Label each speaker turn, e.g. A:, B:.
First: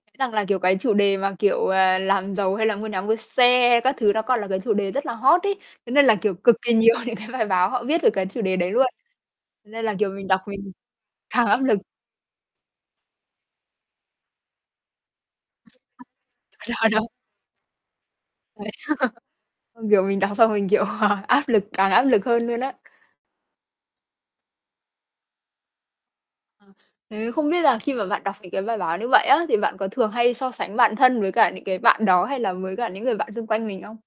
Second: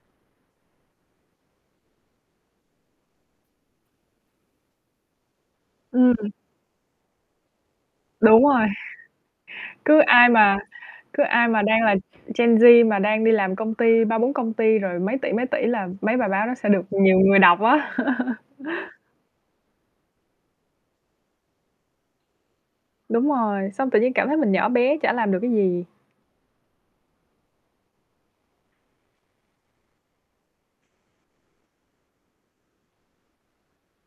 A: Rằng là, kiểu, cái chủ đề mà, kiểu, ờ, làm giàu, hay là mua nhà, mua xe các thứ, nó còn là cái chủ đề rất là hot ấy. Thế nên là,
B: Ừm.
A: kiểu, cực kỳ nhiều những cái bài báo họ viết được cái chủ
B: Đúng
A: đề
B: rồi.
A: đấy luôn. Nên là,
B: Cứ
A: kiểu, mình
B: ai
A: đọc
B: mà
A: mình
B: cứ
A: càng
B: ai mà
A: áp lực.
B: đang là Gen Z mà đang đi làm công ty, 3-4 công ty, rồi mấy tỷ mấy tỷ là mấy bài báo đó sẽ
A: [unintelligible]
B: được
A: Rồi đâu?
B: nhiều người đọc á.
A: Mệt. Ừm, kiểu, mình đọc xong mình, kiểu, à, áp lực càng áp lực hơn luôn á.
B: Đúng rồi, xong tự nhiên cảm thấy mình nhỏ bé, chả làm được cái gì.
A: Ờ, thế không biết là khi mà bạn đọc những cái bài báo như vậy á, thì bạn có thường hay so sánh bản thân với cả những cái bạn đó, hay là với cả những người bạn xung quanh mình không?